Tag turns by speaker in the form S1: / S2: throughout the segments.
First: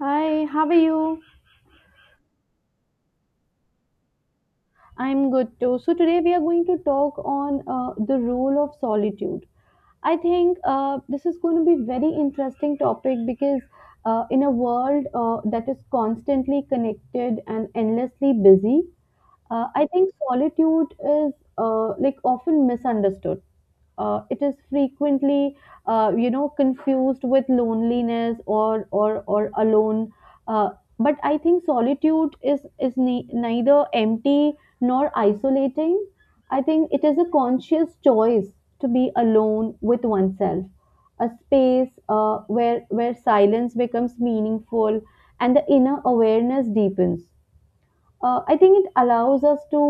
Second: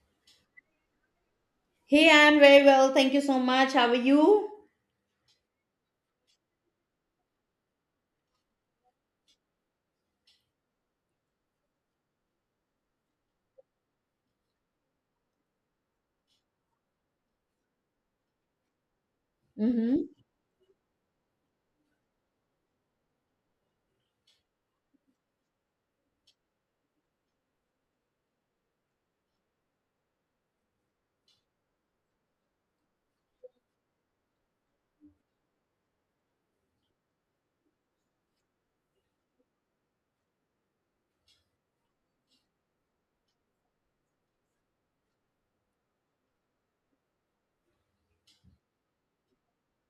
S1: Hi, how are you?
S2: Hey, I'm very well. Thank you so much. How are you?
S1: I'm good too. So today we are going to talk on the role of solitude. I think this is going to be very interesting topic because in a world that is constantly connected and endlessly busy, I
S2: Mm-hmm.
S1: think solitude is like often misunderstood. It is frequently confused with loneliness or alone, uh, but I think solitude is neither empty nor isolating. I think it is a conscious choice to be alone with oneself, a space where silence becomes meaningful and the inner awareness deepens. I think it allows us to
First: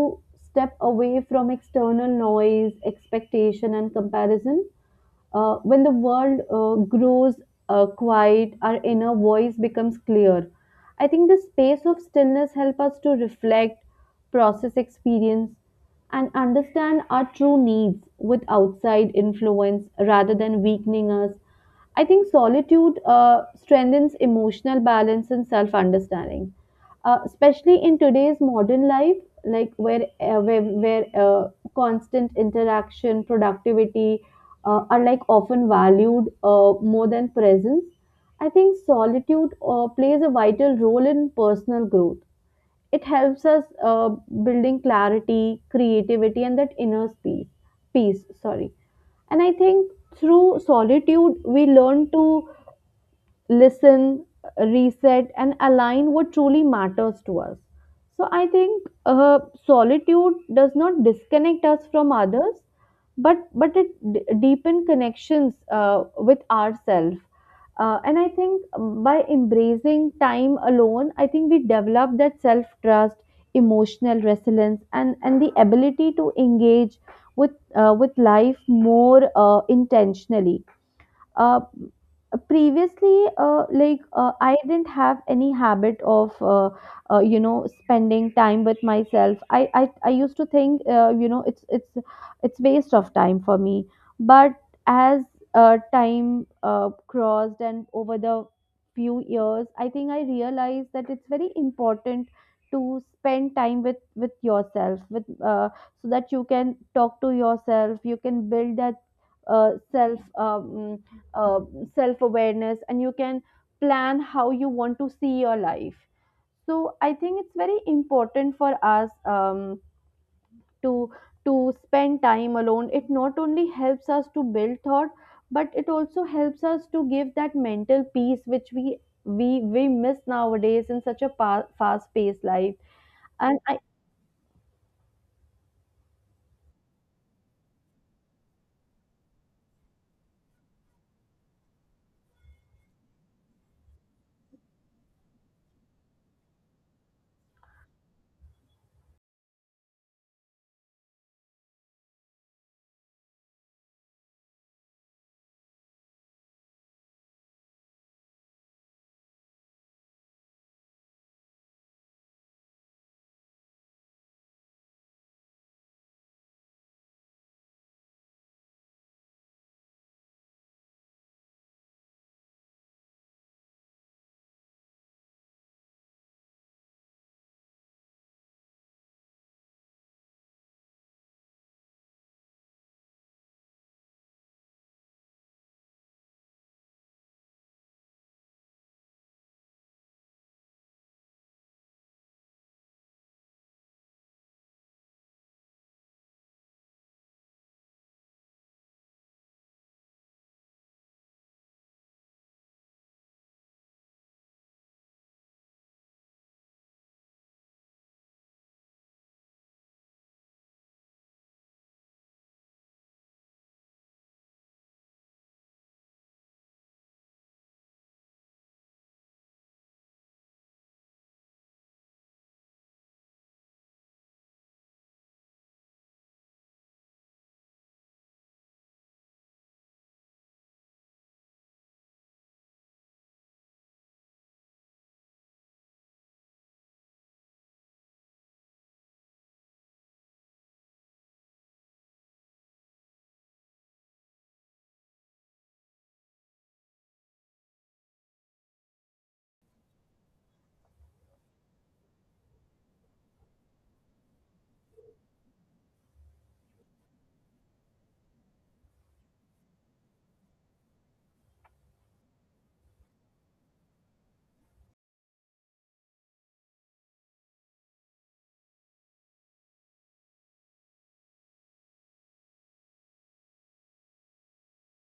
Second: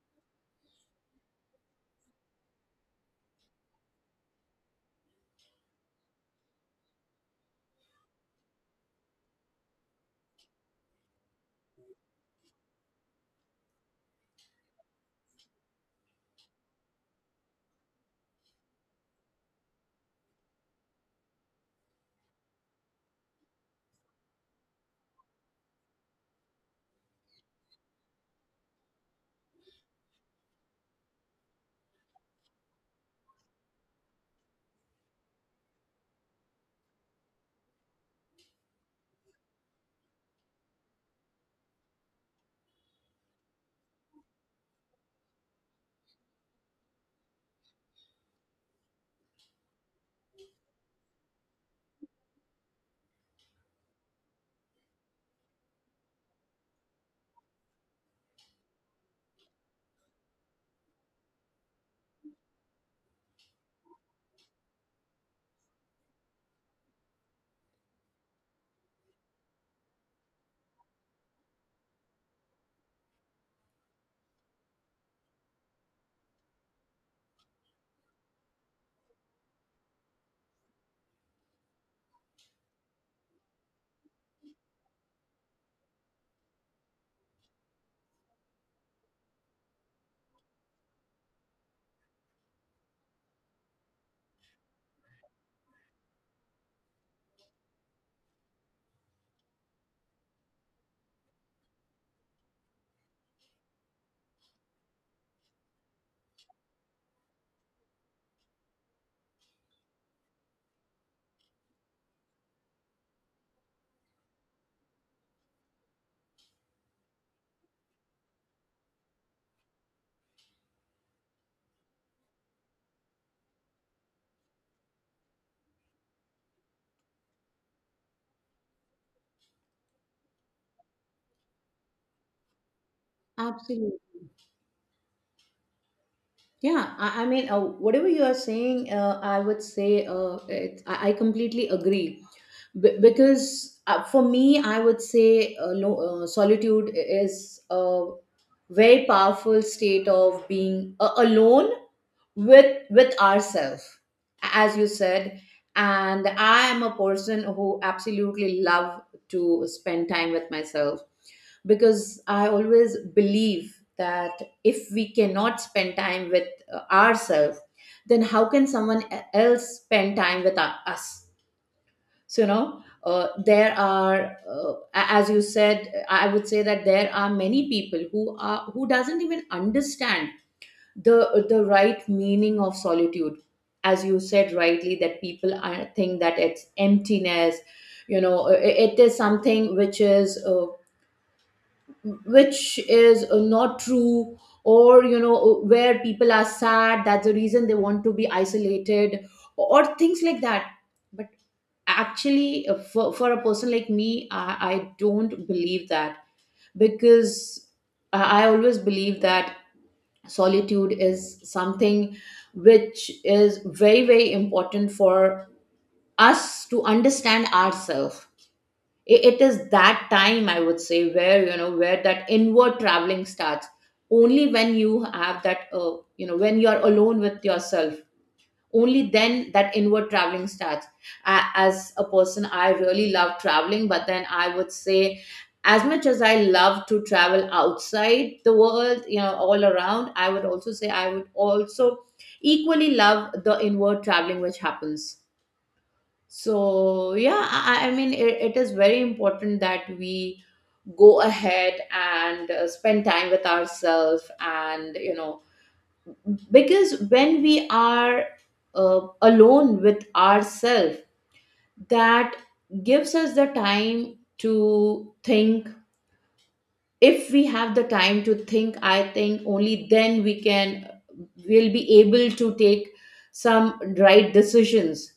S1: step away from external noise, expectation and comparison. When the world grows quiet, our inner voice becomes clear. I think the space of stillness helps us to reflect, process experience, and understand our true needs with outside influence rather than weakening us. I think solitude strengthens emotional balance and self understanding, especially in today's modern life, like where constant interaction, productivity, are like often valued more than presence. I think solitude plays a vital role in personal growth. It helps us building clarity, creativity, and that inner peace. Peace, sorry. And I think through solitude, we learn to listen, reset, and align what truly matters to us. So I think solitude does not disconnect us from others, but it deepen connections with ourselves. And I think by embracing time alone, I think we develop that self trust, emotional resilience, and the ability to engage with with life more intentionally. Uh, previously uh, like uh, I didn't have any habit of spending time with myself. I used to think it's waste of time for me, but as time crossed and over the few years, I think I realized that it's very important to spend time with yourself, with so that you can talk to yourself, you can build that uh, self um, uh, self awareness, and you can plan how you want to see your life. So I think it's very important for us to spend time alone. It not only helps us to build thought, but it also helps us to give that mental peace which we miss nowadays in such a fast paced life. And I...
S2: Absolutely. Yeah, I mean, whatever you are saying, I would say I completely agree. Because for me, I would say solitude is a very powerful state of being alone with ourselves, as you said. And I am a person who absolutely love to spend time with myself, because I always believe that if we cannot spend time with ourselves, then how can someone else spend time with us? So you know, there are as you said, I would say that there are many people who are who doesn't even understand the right meaning of solitude. As you said rightly that people are, think that it's emptiness, you know. It is something which is not true, or you know, where people are sad, that's the reason they want to be isolated, or things like that. But actually for a person like me, I don't believe that, because I always believe that solitude is something which is very very important for us to understand ourselves. It is that time, I would say, where you know, where that inward traveling starts. Only when you have that you know, when you are alone with yourself, only then that inward traveling starts. As a person I really love traveling, but then I would say, as much as I love to travel outside the world, you know, all around, I would also say, I would also equally love the inward traveling which happens. So yeah, I mean it is very important that we go ahead and spend time with ourselves, and you know, because when we are alone with ourselves, that gives us the time to think. If we have the time to think, I think only then we can will be able to take some right decisions.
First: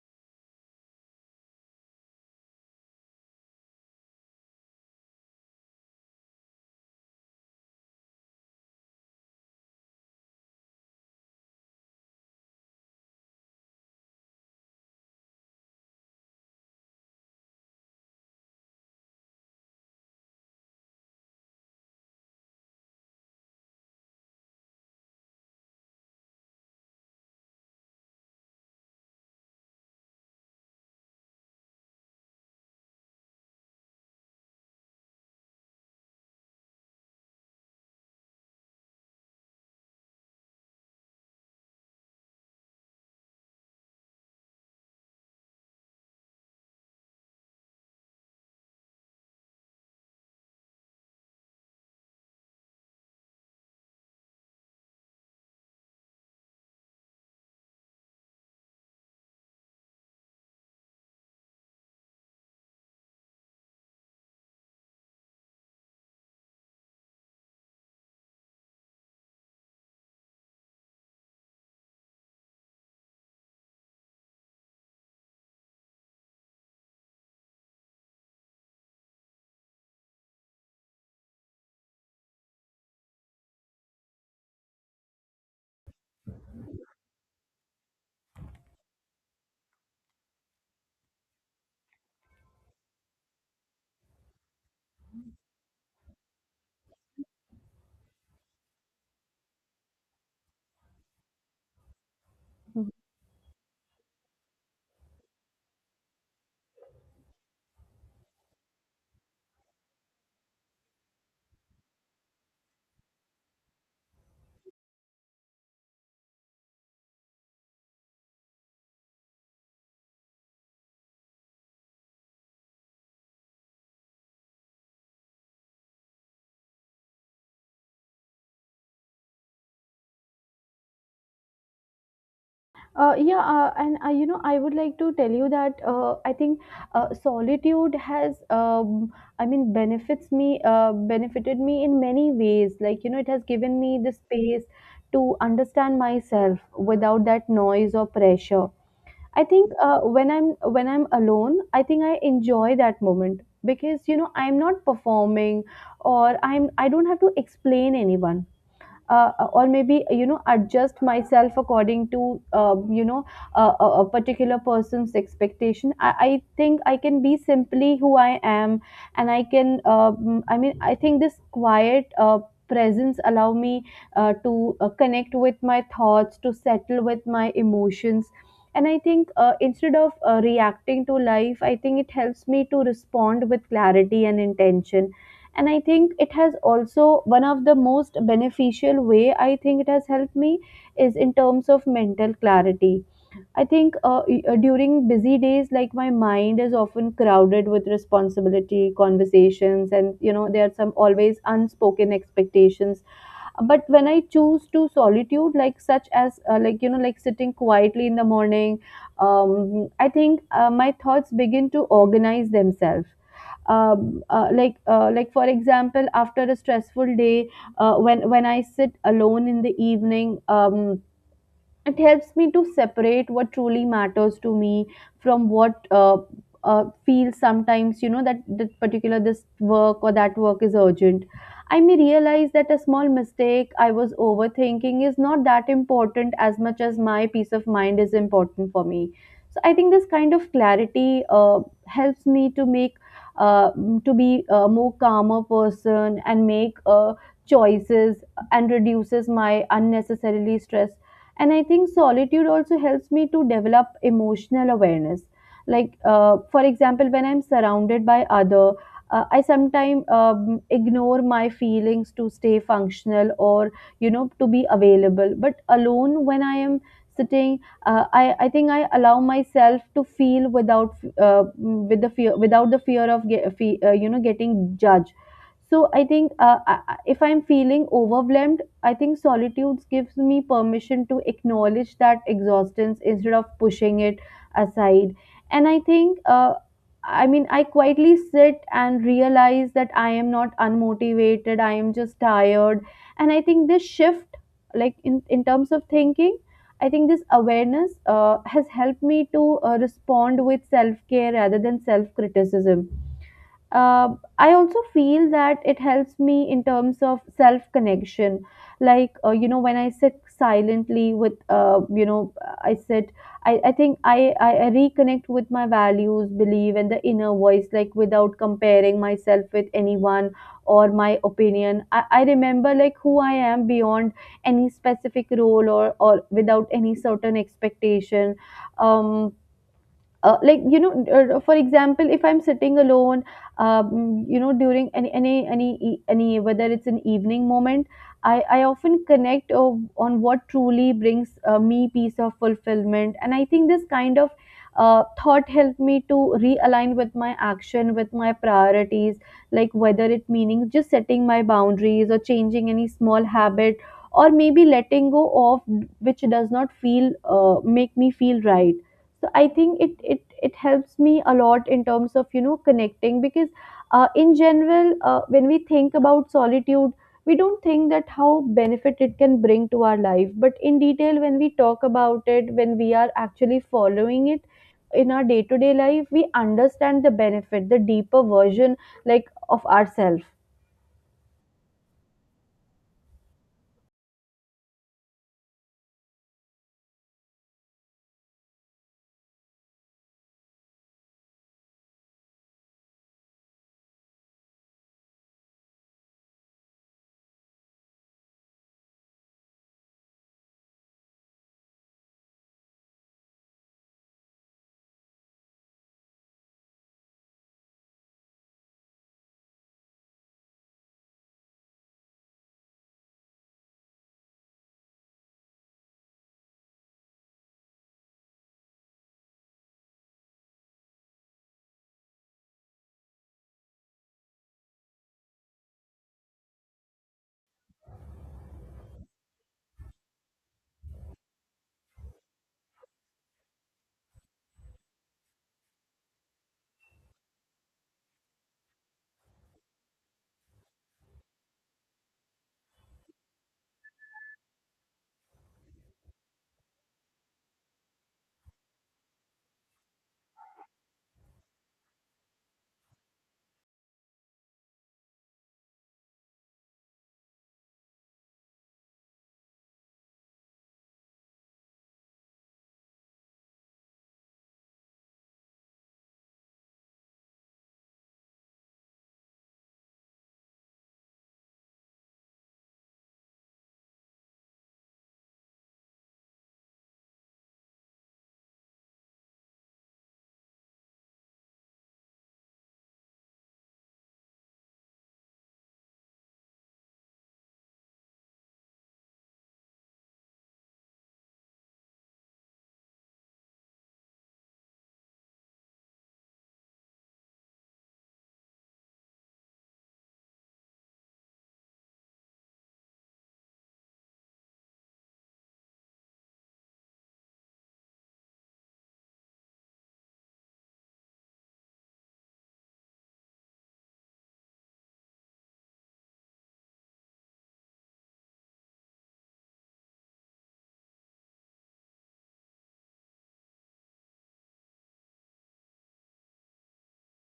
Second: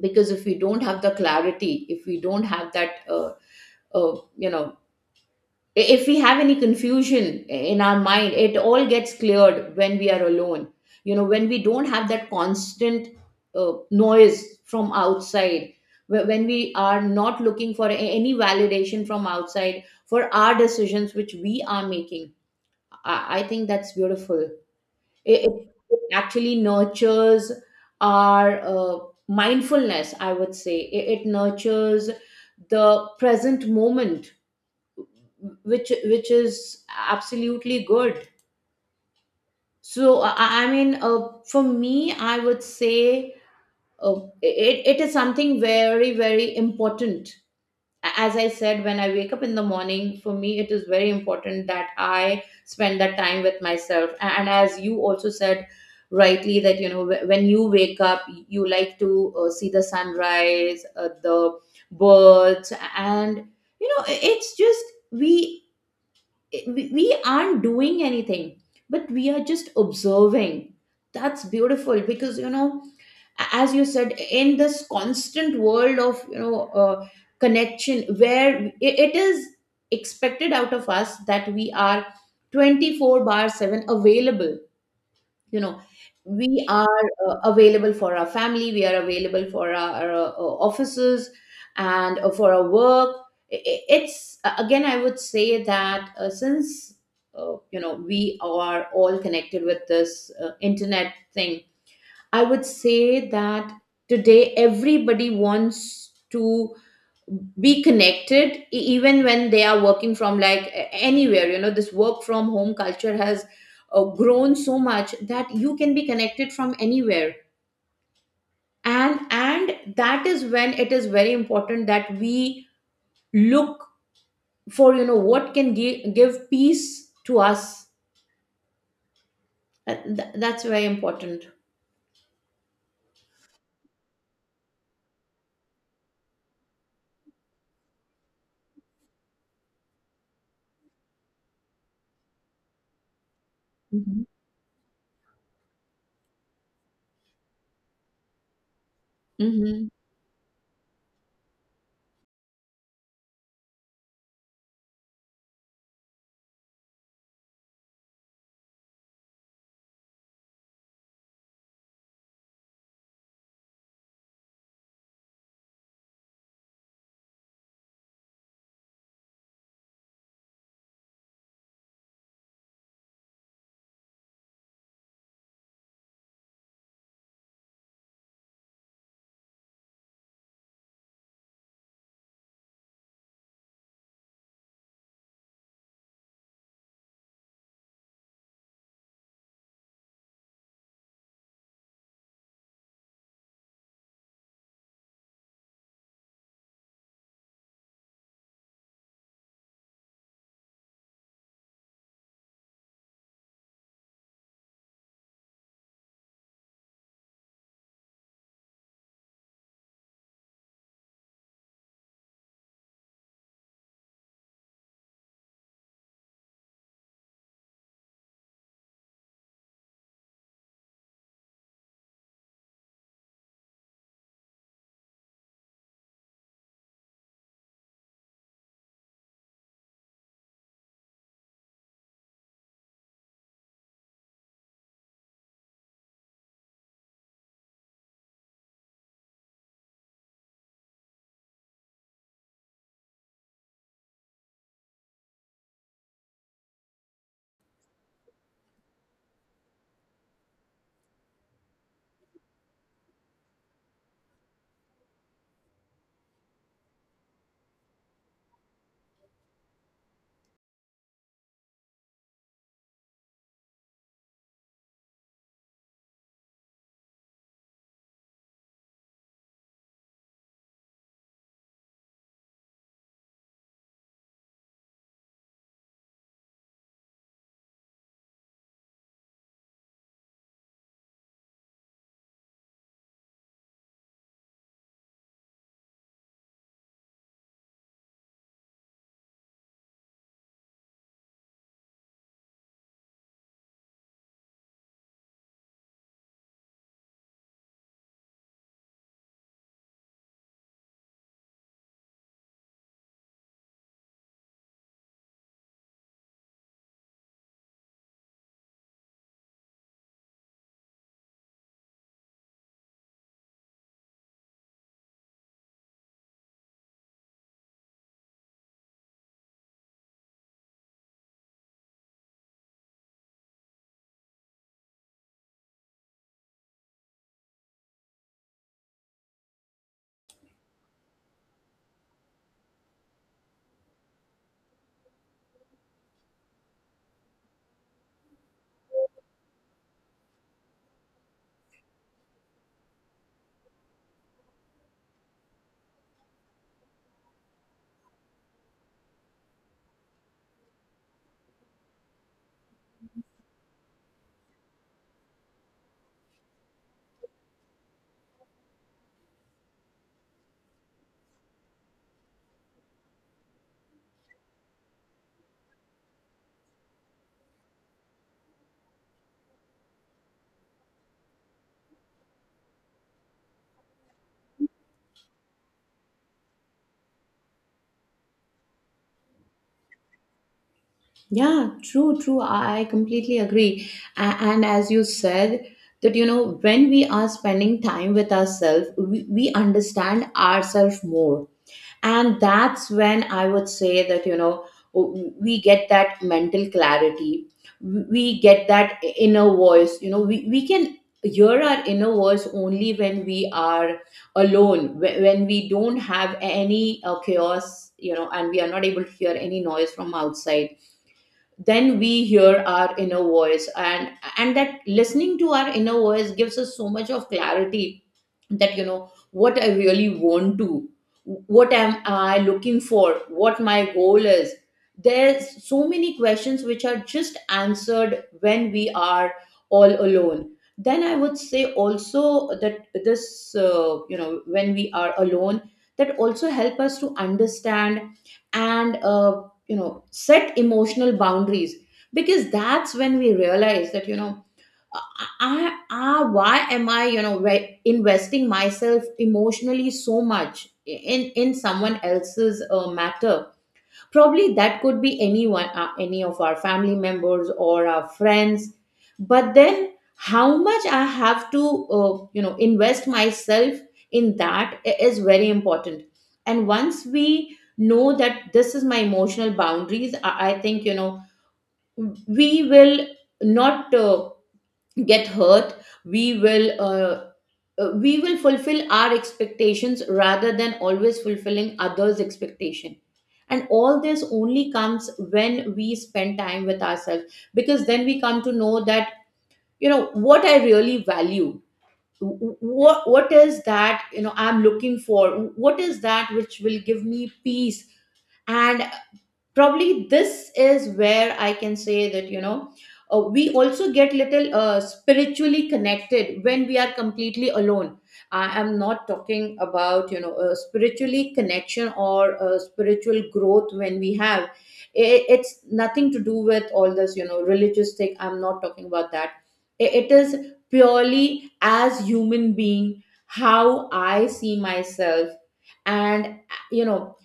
S2: Because if we don't have the clarity, if we don't have that you know, if we have any confusion in our mind, it all gets cleared when we are alone. You know, when we don't have that constant noise from outside, when we are not looking for any validation from outside for our decisions which we are making, I think that's beautiful. It it actually nurtures our mindfulness, I would say. It nurtures the present moment, which is absolutely good. So I mean for me I would say it is something very very important. As I said, when I wake up in the morning, for me it is very important that I spend that time with myself. And as you also said rightly, that you know, when you wake up, you like to see the sunrise, the birds, and you know, it's just, we we we aren't doing anything, but we are just observing. That's beautiful, because you know, as you said, in this constant world of, you know, connection, where it is expected out of us that we are 24/7 available. You know, we are available for our family, we are available for our offices and for our work. It's again I would say that, since you know, we are all connected with this internet thing. I would say that today everybody wants to be connected, even when they are working from, like, anywhere. You know, this work from home culture has grown so much that you can be connected from anywhere. And that is when it is very important that we look for, you know, what can give peace to us. That's very important.
S1: Yeah, and I, you know, I would like to tell you that I think solitude has, I mean, benefited me in many ways. Like, you know, it has given me the
S2: Mhm.
S1: space to understand myself without that noise or pressure. I think
S2: Mhm.
S1: when I'm alone, I think I enjoy that moment because you know I'm not performing, or I don't have to explain anyone, or maybe you know adjust myself according to, a particular person's expectation. I think I can be simply who I am, and I can, I mean, I think this quiet presence allow me to connect with my thoughts, to settle with my emotions. And I think instead of reacting to life, I think it helps me to respond with clarity and intention. And I think it has also, one of the most beneficial way I think it has helped me is in terms of mental clarity. I think during busy days, like my mind is often crowded with responsibility, conversations, and you know there are some always unspoken expectations. But when I choose to solitude, like such as like you know like sitting quietly in the morning, I think my thoughts begin to organize themselves. Like for example after a stressful day, when I sit alone in the evening, it helps me to separate what truly matters to me from what feels sometimes you know that particular this work or that work is urgent. I may realize that a small mistake I was overthinking is not that important as much as my peace of mind is important for me. So I think this kind of clarity helps me to make uh, to be a more calmer person and make choices and reduces my unnecessarily stress. And I think solitude also helps me to develop emotional awareness. Like for example when I'm surrounded by other, I sometimes ignore my feelings to stay functional or you know to be available. But alone when I am sitting, I think I allow myself to feel with the fear, without the fear of you know getting judged. So I think if I'm feeling overwhelmed, I think solitude gives me permission to acknowledge that exhaustion instead of pushing it aside. And I think, I mean, I quietly sit and realize that I am not unmotivated, I am just tired. And I think this shift, like in terms of thinking, I think this awareness has helped me to respond with self care rather than self criticism. uh, I also feel that it helps me in terms of self connection. Like, when I sit silently with, you know, I sit, I think I reconnect with my values, belief, and the inner voice, like without comparing myself with anyone or my opinion. I remember like who I am beyond any specific role, or without any certain expectation. Um, for example, if I'm sitting alone, you know during any whether it's an evening moment, I often connect on what truly brings me peace of fulfillment. And I think this kind of thought helped me to realign with my action, with my priorities, like whether it meaning just setting my boundaries or changing any small habit, or maybe letting go of which does not feel make me feel right. So I think it it helps me a lot in terms of you know connecting, because in general when we think about solitude, we don't think that how benefit it can bring to our life. But in detail, when we talk about it, when we are actually following it in our day to day life, we understand the benefit, the deeper version, like of ourselves.
S2: Yeah, true, true. I completely agree. And as you said, that you know, when we are spending time with ourselves, we understand ourselves more. And that's when I would say that, you know, we get that mental clarity, we get that inner voice. You know, we can hear our inner voice only when we are alone, when we don't have any chaos, you know, and we are not able to hear any noise from outside, then we hear our inner voice. And that listening to our inner voice gives us so much of clarity, that you know, what I really want to, what am I looking for, what my goal is. There's so many questions which are just answered when we are all alone. Then I would say also that this, you know, when we are alone, that also help us to understand and, you know, set emotional boundaries. Because that's when we realize that, you know, why am I, you know, investing myself emotionally so much in someone else's matter? Probably that could be anyone, any of our family members or our friends. But then, how much I have to, you know, invest myself in that is very important. And once we know that this is my emotional boundaries, I think, you know, we will not. Get hurt. We will we will fulfill our expectations rather than always fulfilling others expectation. And all this only comes when we spend time with ourselves, because then we come to know that, you know, what I really value, what is that, you know, I'm looking for, what is that which will give me peace. And probably this is where I can say that, you know, we also get little spiritually connected when we are completely alone. I am not talking about, you know, spiritually connection or spiritual growth. When we have, it's nothing to do with all this, you know, religious thing. I'm not talking about that. It is purely as human being, how I see myself. And you know,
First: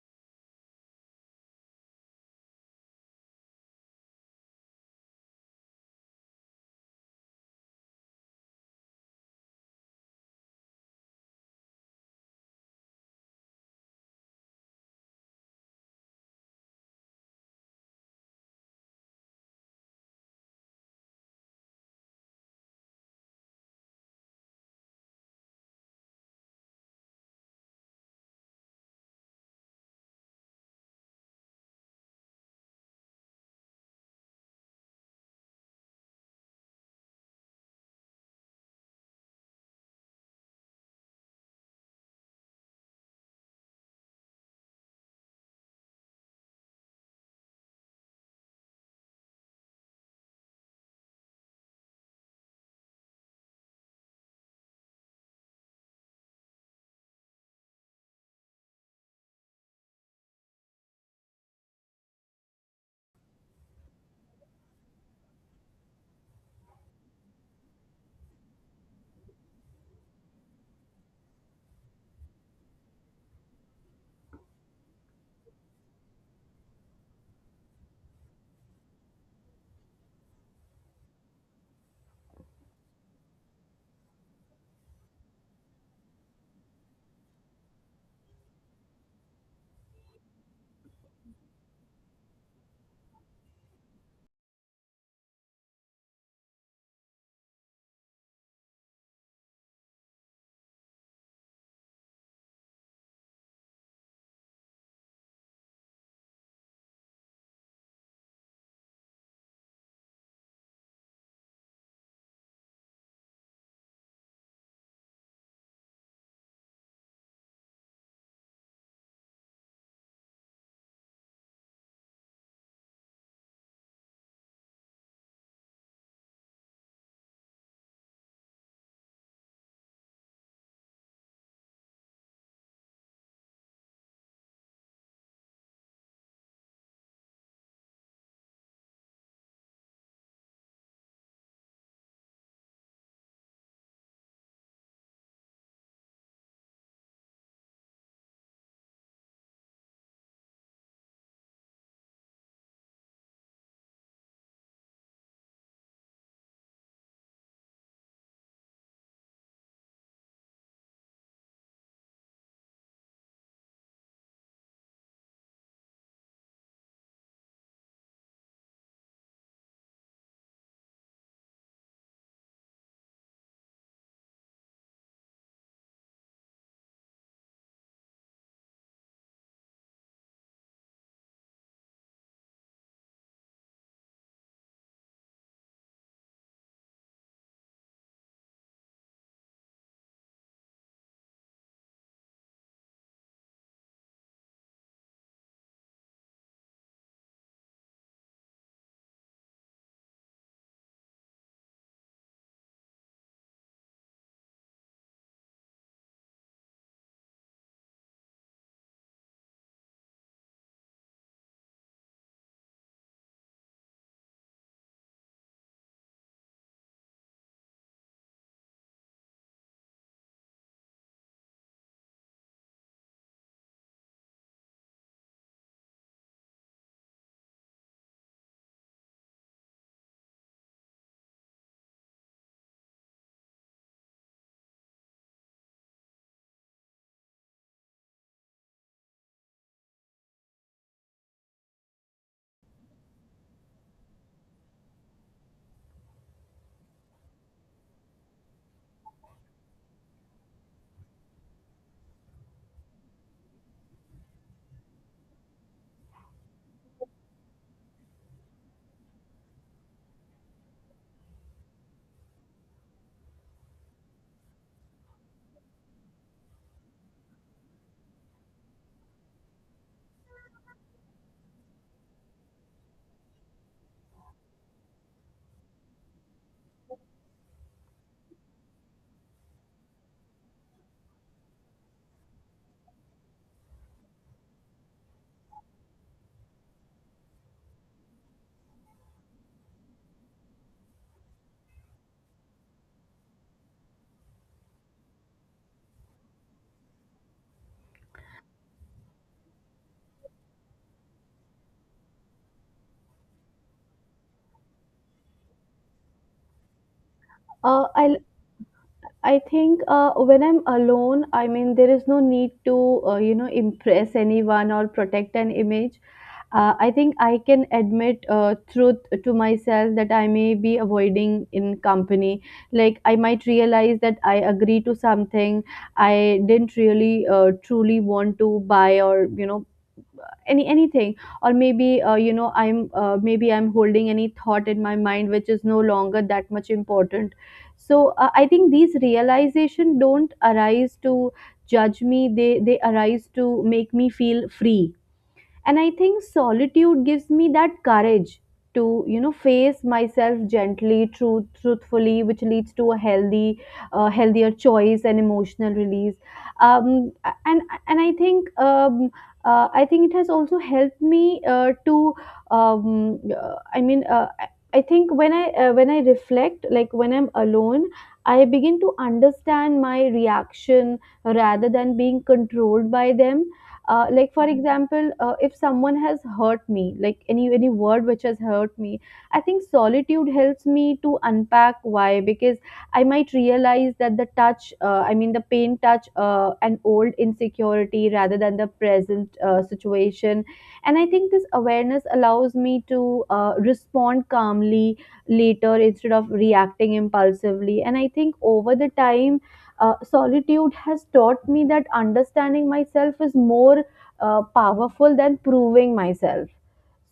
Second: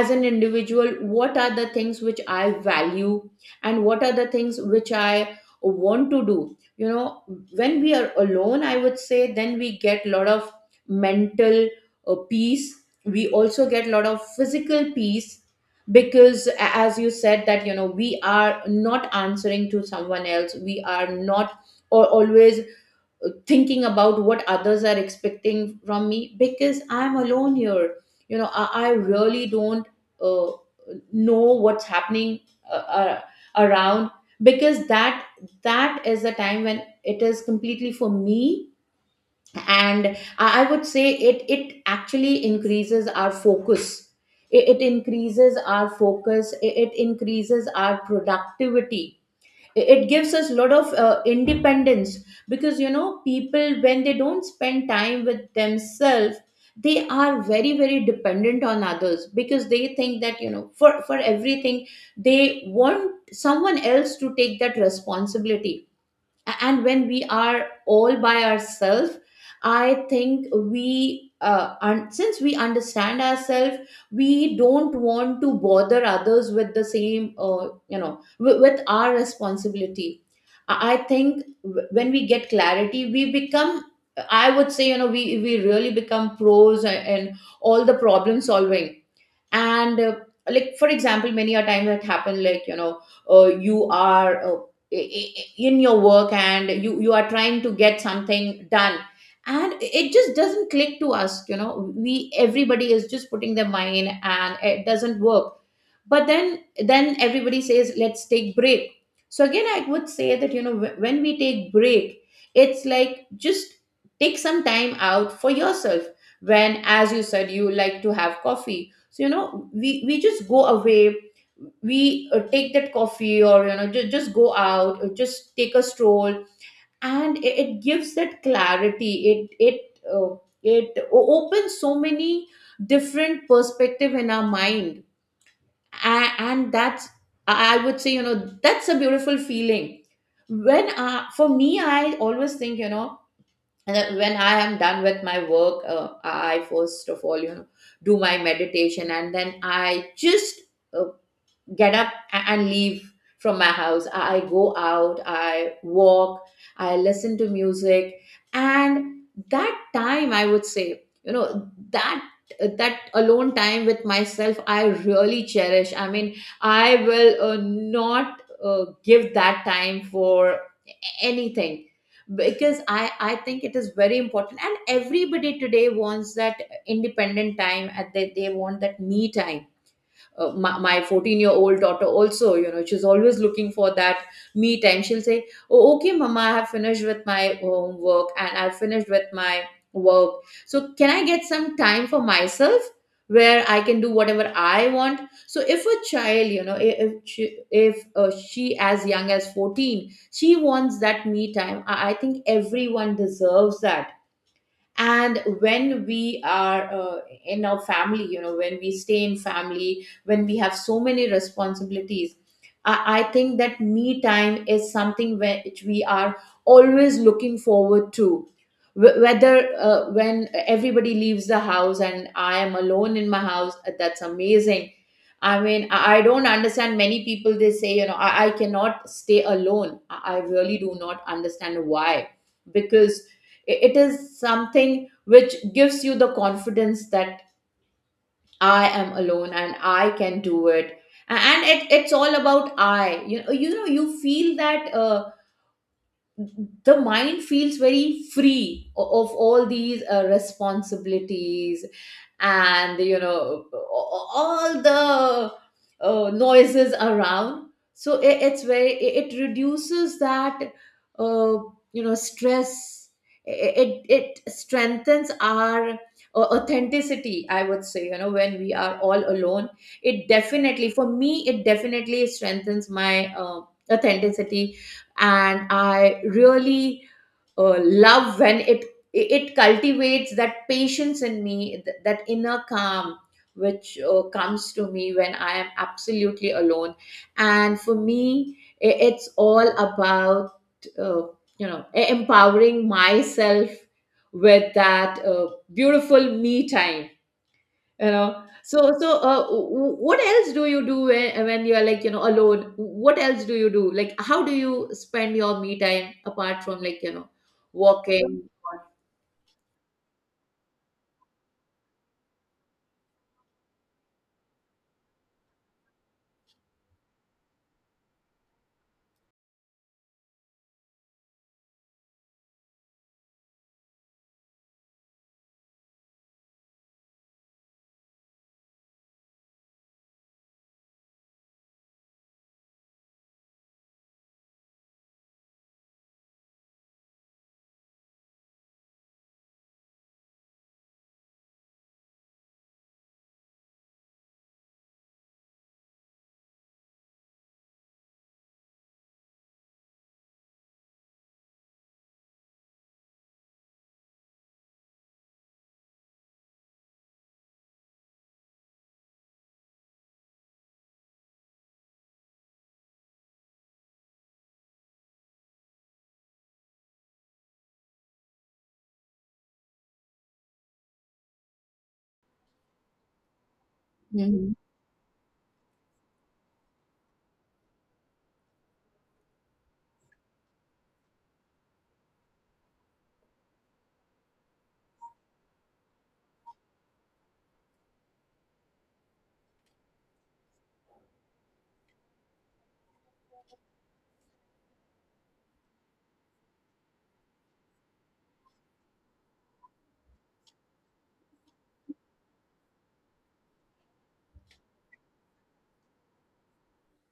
S2: as an individual, what are the things which I value, and what are the things which I want to do. You know, when we are alone, I would say then we get a lot of mental peace. We also get a lot of physical peace, because as you said, that, you know, we are not answering to someone else, we are not or always thinking about what others are expecting from me, because I'm alone here. You know, I really don't uh, know what's happening uh, uh, around, because that that is the time when it is completely for me. And I would say it actually increases our focus. It increases our focus. It increases our productivity. It gives us a lot of independence, because you know, people when they don't spend time with themselves, they are very very dependent on others, because they think that, you know, for everything they want someone else to take that responsibility. And when we are all by ourselves, I think we since we understand ourselves, we don't want to bother others with the same, you know, with our responsibility. I think when we get clarity, we become, I would say, you know, we really become pros, and all the problem solving. And like for example, many a time that happen, like you know, you are in your work, and you are trying to get something done, and it just doesn't click to us. You know, we, everybody is just putting their mind, and it doesn't work. But then everybody says, let's take break. So again I would say that, you know, when we take break, it's like just take some time out for yourself. When, as you said, you like to have coffee. So you know, we just go away. We take that coffee, or you know, just go out, or just take a stroll. And it gives that clarity. It it uh, opens so many different perspective in our mind. And that's, I would say, you know, that's a beautiful feeling. When, for me, I always think, you know, that when I am done with my work, I first of all, you know, do my meditation, and then I just uh, get up and leave from my house. I go out, I walk, I listen to music, and that time I would say, you know, that alone time with myself I really cherish. I mean, I will not give that time for anything, because I think it is very important, and everybody today wants that independent time. And they want that me time. My 14-year-old daughter also, you know, she's always looking for that me time. She'll say, oh, okay, mama, I have finished with my homework and I've finished with my work, so can I get some time for myself where I can do whatever I want? So if a child, you know, I- if she as young as 14, she wants that me time, I think everyone deserves that. And when we are in our family, you know, when we stay in family, when we have so many responsibilities, I think that me time is something which we are always looking forward to. Whether when everybody leaves the house and I am alone in my house, that's amazing. I mean, I don't understand many people. They say, you know, I cannot stay alone. I really do not understand why. Because it is something which gives you the confidence that I am alone and I can do it. And it's all about I you know you know you feel that the mind feels very free of all these responsibilities, and, you know, all the noises around. So it's very, it reduces that uh, stress. It strengthens our authenticity, I would say, you know, when we are all alone. It definitely for me it definitely strengthens my authenticity. And I really love when it cultivates that patience in me, that inner calm which comes to me when I am absolutely alone. And for me, it's all about uh, empowering myself with that beautiful me time, you know. So what else do you do when, you are, like, you know, alone? What else do you do, like, how do you spend your me time apart from, like,
S1: uh, I
S2: walking?
S1: I think when I'm alone, I mean, there is no need to, impress anyone or protect an image. I think I can admit truth to myself that I may be avoiding in company. Like, I might realize that I agree to something I didn't really truly want to buy, or, you know, anything, or maybe you know I'm maybe I'm holding any thought in my mind which is no longer that much important. So I think these realization don't arise to judge me, they arise to make me feel free. And I think solitude gives me that courage to you know face myself gently, truthfully, which leads to a healthy, healthier choice and emotional release. um, and and I think, I think it has also helped me to, I i think when I reflect, like when I'm alone, I begin to understand my reaction rather than being controlled by them. Like for
S2: Mhm.
S1: example if someone has hurt me, like any word which has hurt me, I think solitude helps me to unpack why. Because I might realize that the touch, the pain touch an old insecurity rather than the present situation. And I think this awareness allows me to respond calmly later instead of reacting impulsively. And I think over the time, solitude has taught me that understanding myself is more powerful than proving myself.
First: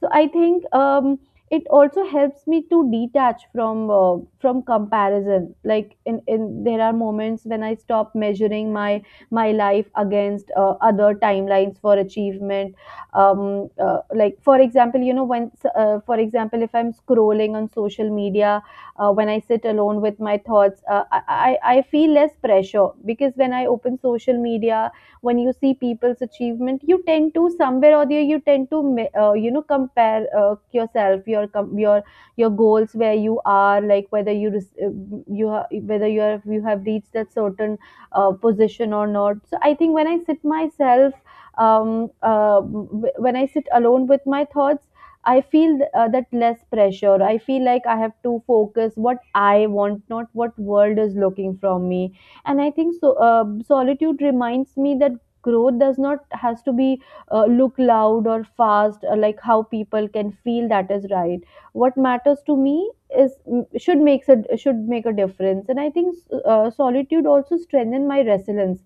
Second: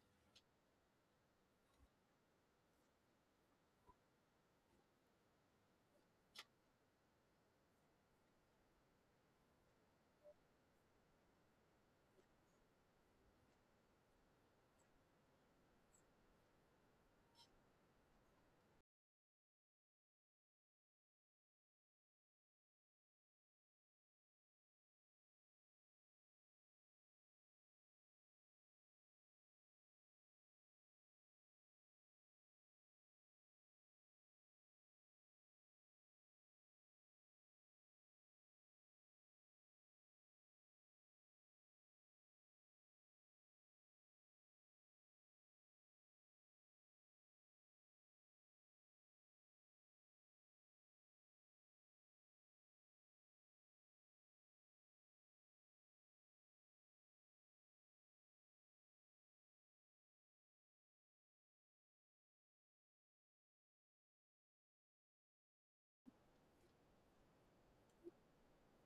S1: So I think, it also helps me to detach from comparison. Like in there are moments when I stop measuring my life against other timelines for achievement. Like for example you know when, for example if I'm scrolling on social media, when I sit alone with my thoughts, I feel less pressure. Because when I open social media, when you see people's achievement, you tend to somewhere or the other, you tend to you know compare yourself, your your goals, where you are, like whether you whether you have reached that certain position or not. So I think when I sit myself when I sit alone with my thoughts, I feel that less pressure. I feel like I have to focus what I want, not what world is looking from me. And I think so. Solitude reminds me that growth does not has to be look loud or fast, or like how people can feel that is right. What matters to me is should makes a should make a difference. And I think solitude also strengthen my resilience.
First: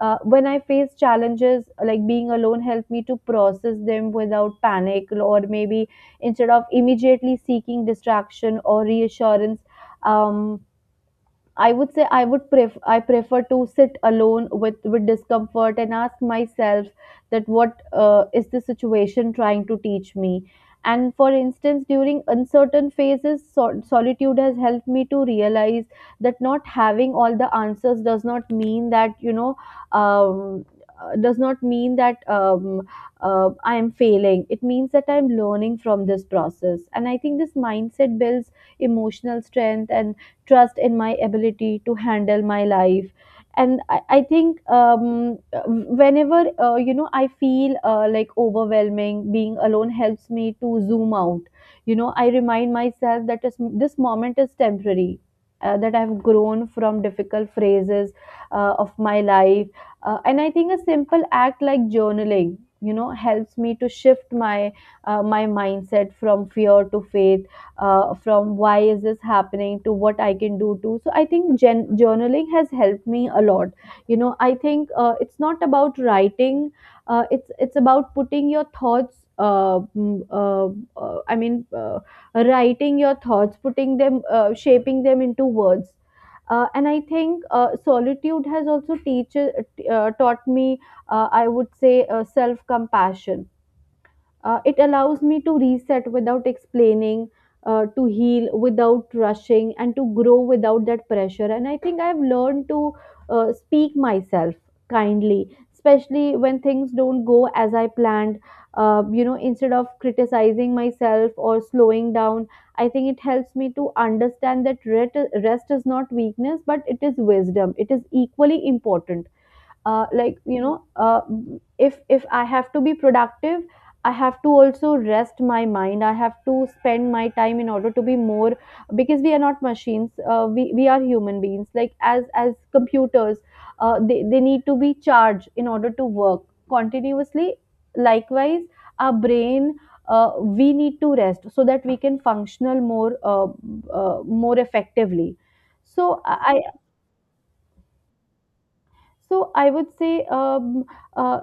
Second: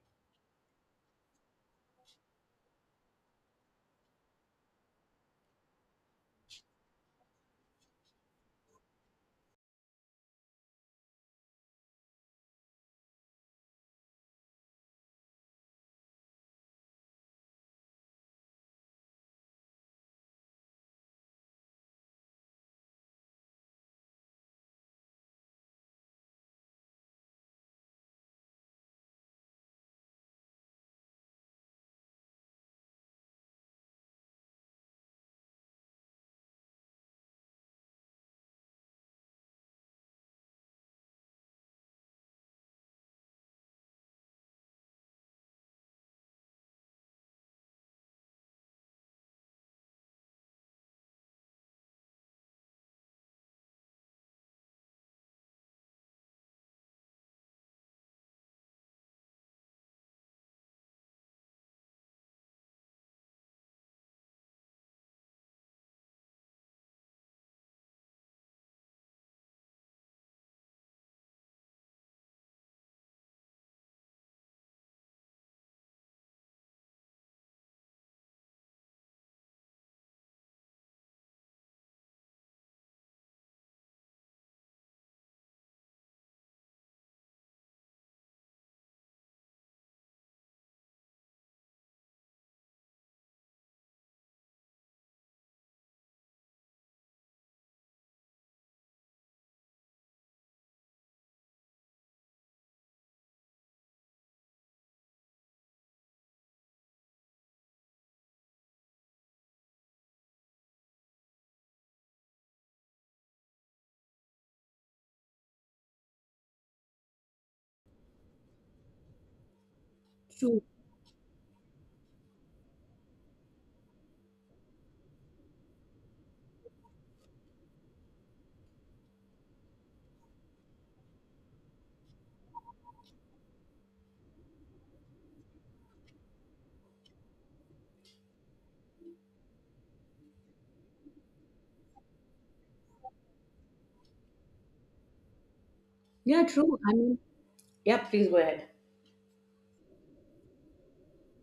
S1: When I face challenges, like being alone, help me to process them without panic or maybe instead of immediately seeking distraction or reassurance. um, I would say I prefer to sit alone with discomfort and ask myself that what is the situation trying to teach me. And for instance, during uncertain phases, solitude has helped me to realize that not having all the answers does not mean that um, does not mean that I am failing. It means that I am learning from this process. And I think this mindset builds emotional strength and trust in my ability to handle my life. And I think whenever you know, I feel like overwhelming, being alone helps me to zoom out. You know, I remind myself that this moment is temporary, that I've grown from difficult phases of my life. And I think a simple act like journaling, you know, helps me to shift my my mindset from fear to faith, from why is this happening to what I can do too. So I think journaling has helped me a lot. You know, I think it's not about writing, it's about putting your thoughts uh, i mean uh, writing your thoughts, putting them, shaping them into words. And I think solitude has also taught me, I would say, self compassion. It allows me to reset without explaining, to heal without rushing, and to grow without that pressure. And I think I've learned to speak myself kindly, especially when things don't go as I planned. You know, instead of criticizing myself or slowing down, I think it helps me to understand that rest is not weakness, but it is wisdom. It is equally important, like you
S2: True.
S1: know, if I have to be productive, I have to also rest my mind. I have to spend my time in order to be more, because we are not machines. We are human beings, like as computers, they need to be charged in order to work continuously. Likewise our brain, we need to rest so that we can functional more, more effectively. so
S2: Yeah,
S1: i
S2: true, I mean. Yeah, please go ahead.
S1: so I would say, uh,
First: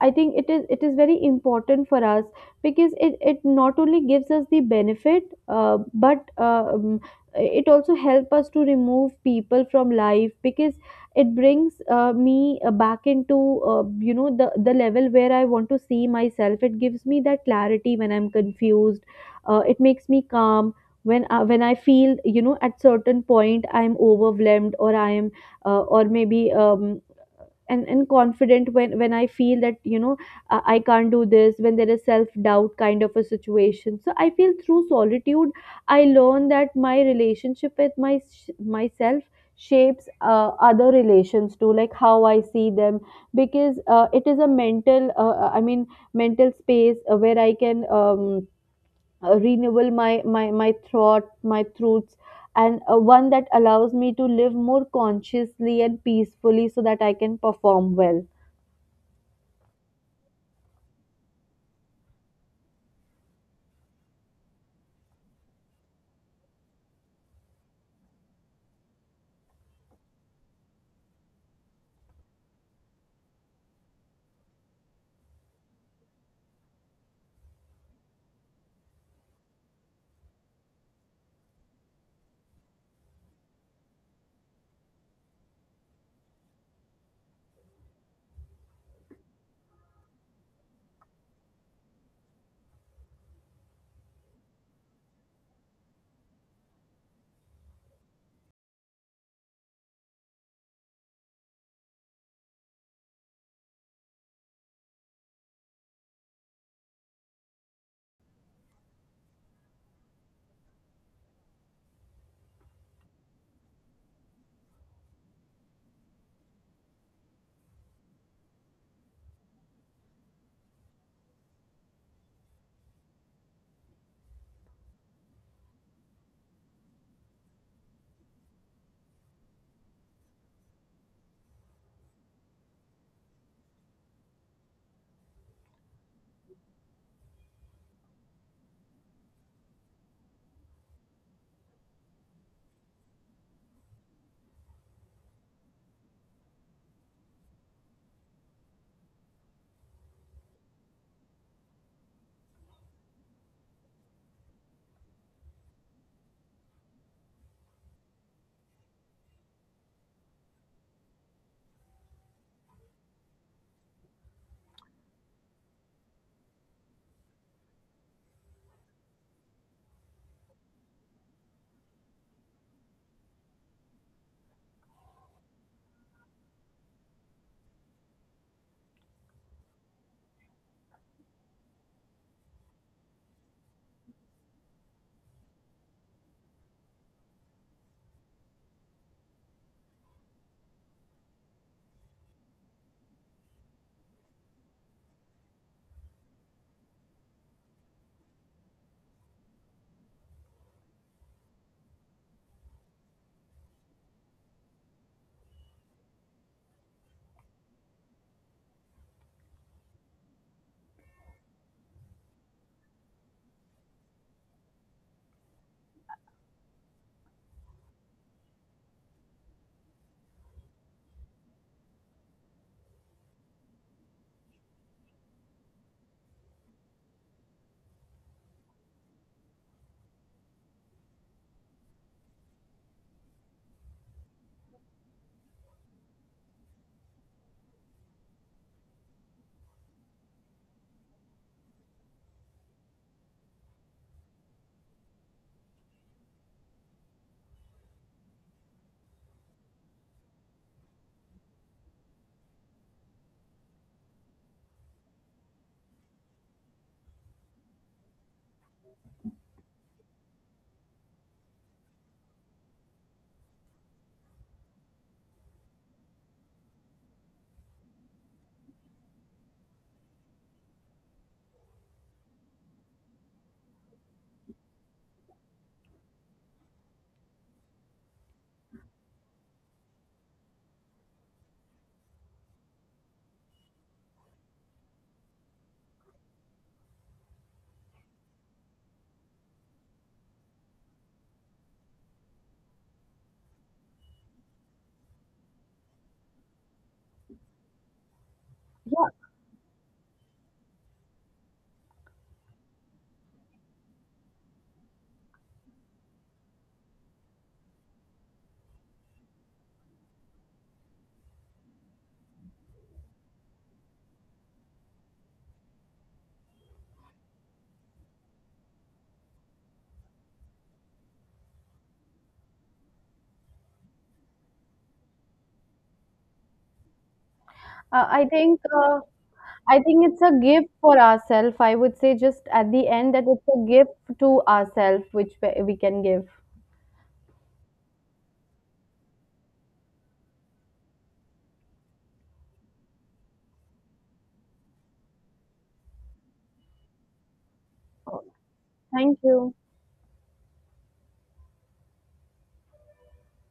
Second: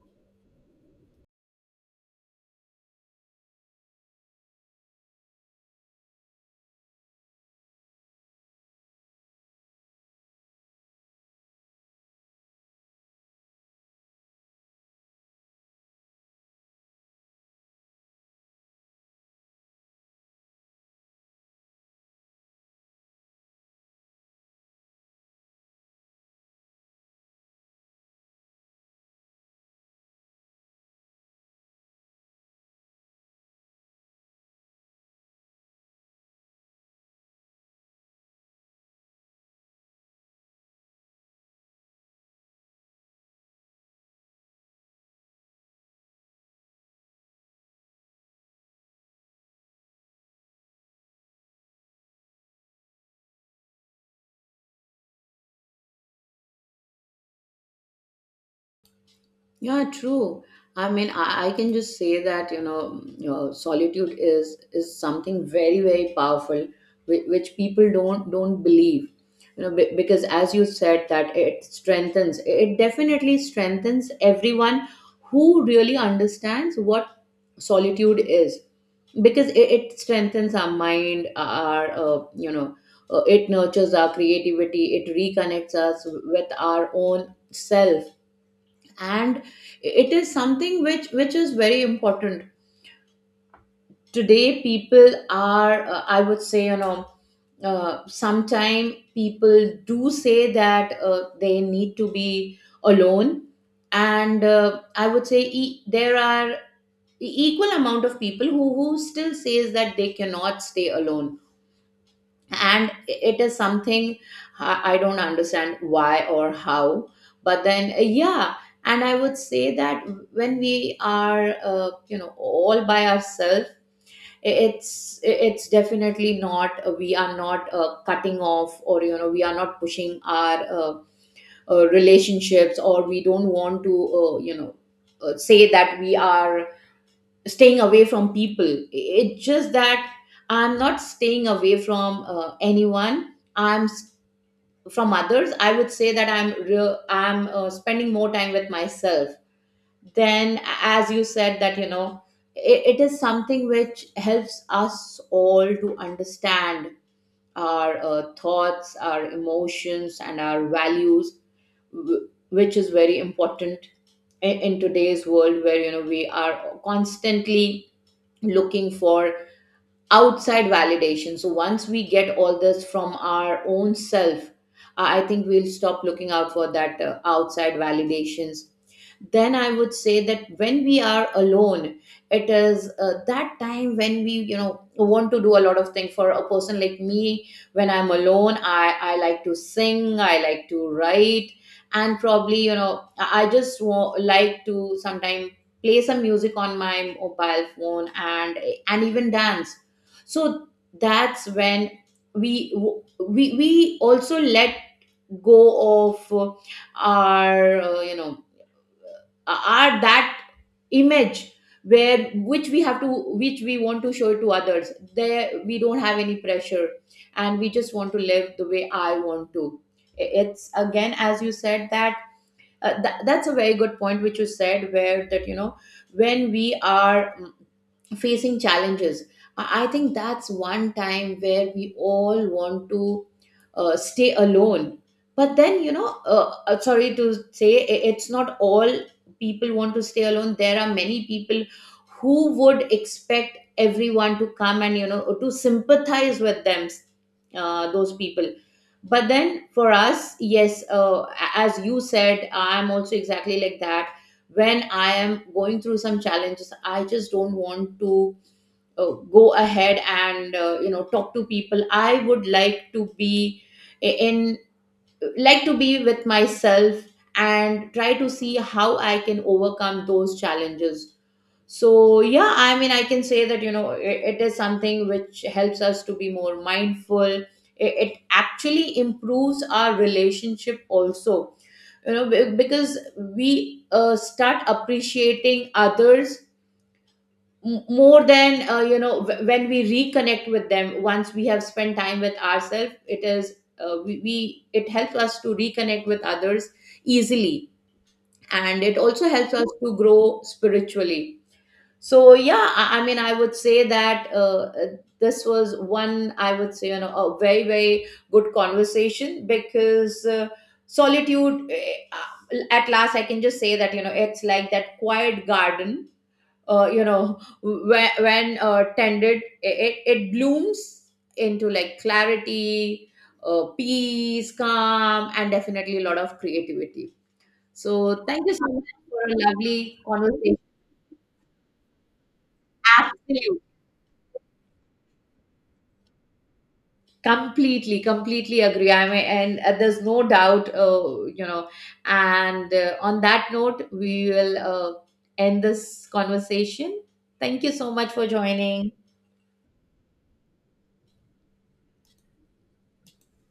S1: I think it is very important for us, because it not only gives us the benefit, but it also helps us to remove people from life, because it brings me back into, you know, the level where I want to see myself. It gives me that clarity when I'm confused. It makes me calm when I feel, you know, at certain point I'm overwhelmed, or I am or maybe and confident when I feel that, you know, I can't do this, when there is self doubt kind of a situation. So I feel through solitude I learn that my relationship with my myself shapes other relations too, like how I see them, because it is a mental mental space where I can renewable my throat my throats, and one that allows me to live more consciously and peacefully so that I can perform well.
S2: Yeah, true. I mean, I can just say that, solitude is something very, very powerful, which people don't believe. You know, because as you said, that it strengthens. It definitely strengthens everyone who really understands what solitude is, because it strengthens our mind, it nurtures our creativity. It reconnects us with our own self, and it is something which is very important. Today people are I would say, you know, sometime people do say that they need to be alone. And I would say there are equal amount of people who still says that they cannot stay alone. And it is something I don't understand why or how. But then yeah. And I would say that when we are all by ourselves, it's it's definitely not, we are not cutting off, or, you know, we are not pushing our relationships, or we don't want to uh, you know say that we are staying away from people. It's just that I'm not staying away from anyone. From others I would say that I'm spending more time with myself. Then, as you said, that you know, it is something which helps us all to understand our thoughts, our emotions, and our values, which is very important in today's world, where, you know, we are constantly looking for outside validation. So once we get all this from our own self, I think we'll stop looking out for that outside validations. Then I would say that when we are alone, it is that time when we, want to do a lot of things. For a person like me, when I'm alone, I like to sing, I like to write, and probably, you know, I just like to sometimes play some music on my mobile phone, and even dance. So that's when we we also let go of our you know are that image, where which we have to which we want to show to others. There, we don't have any pressure, and we just want to live the way I want to. It's again, as you said, that that's a very good point which you said, where that, you know, when we are facing challenges, I think that's one time where we all want to stay alone. But then, you know, sorry to say, it's not all people want to stay alone. There are many people who would expect everyone to come and, you know, to sympathize with them, those people. But then for us, yes, as you said, I'm also exactly like that. When I am going through some challenges, I just don't want to go ahead and talk to people. I would like to be in with myself and try to see how I can overcome those challenges. So yeah, I mean, I can say that, you know, it is something which helps us to be more mindful. It actually improves our relationship also, you know, because we start appreciating others more than, when we reconnect with them. Once we have spent time with ourselves, it is we it helps us to reconnect with others easily, and it also helps us to grow spiritually. So yeah, I mean, I would say that uh, this was one, I would say, you know, a very, very good conversation. Because solitude, at last, I can just say that, you know, it's like that quiet garden. When tended, it blooms into, like, clarity, peace, calm, and definitely a lot of creativity.
S1: uh, I
S2: So thank you
S1: think
S2: so much
S1: uh,
S2: for a
S1: I
S2: lovely
S1: think it's a
S2: conversation.
S1: gift for ourselves. I would say just at the end that it's
S2: Absolutely.
S1: a gift to ourselves which we can give.
S2: Completely, completely agree, I mean, and there's no doubt, and on that note, we will end this conversation. Thank you so much for joining.
S1: Thank you.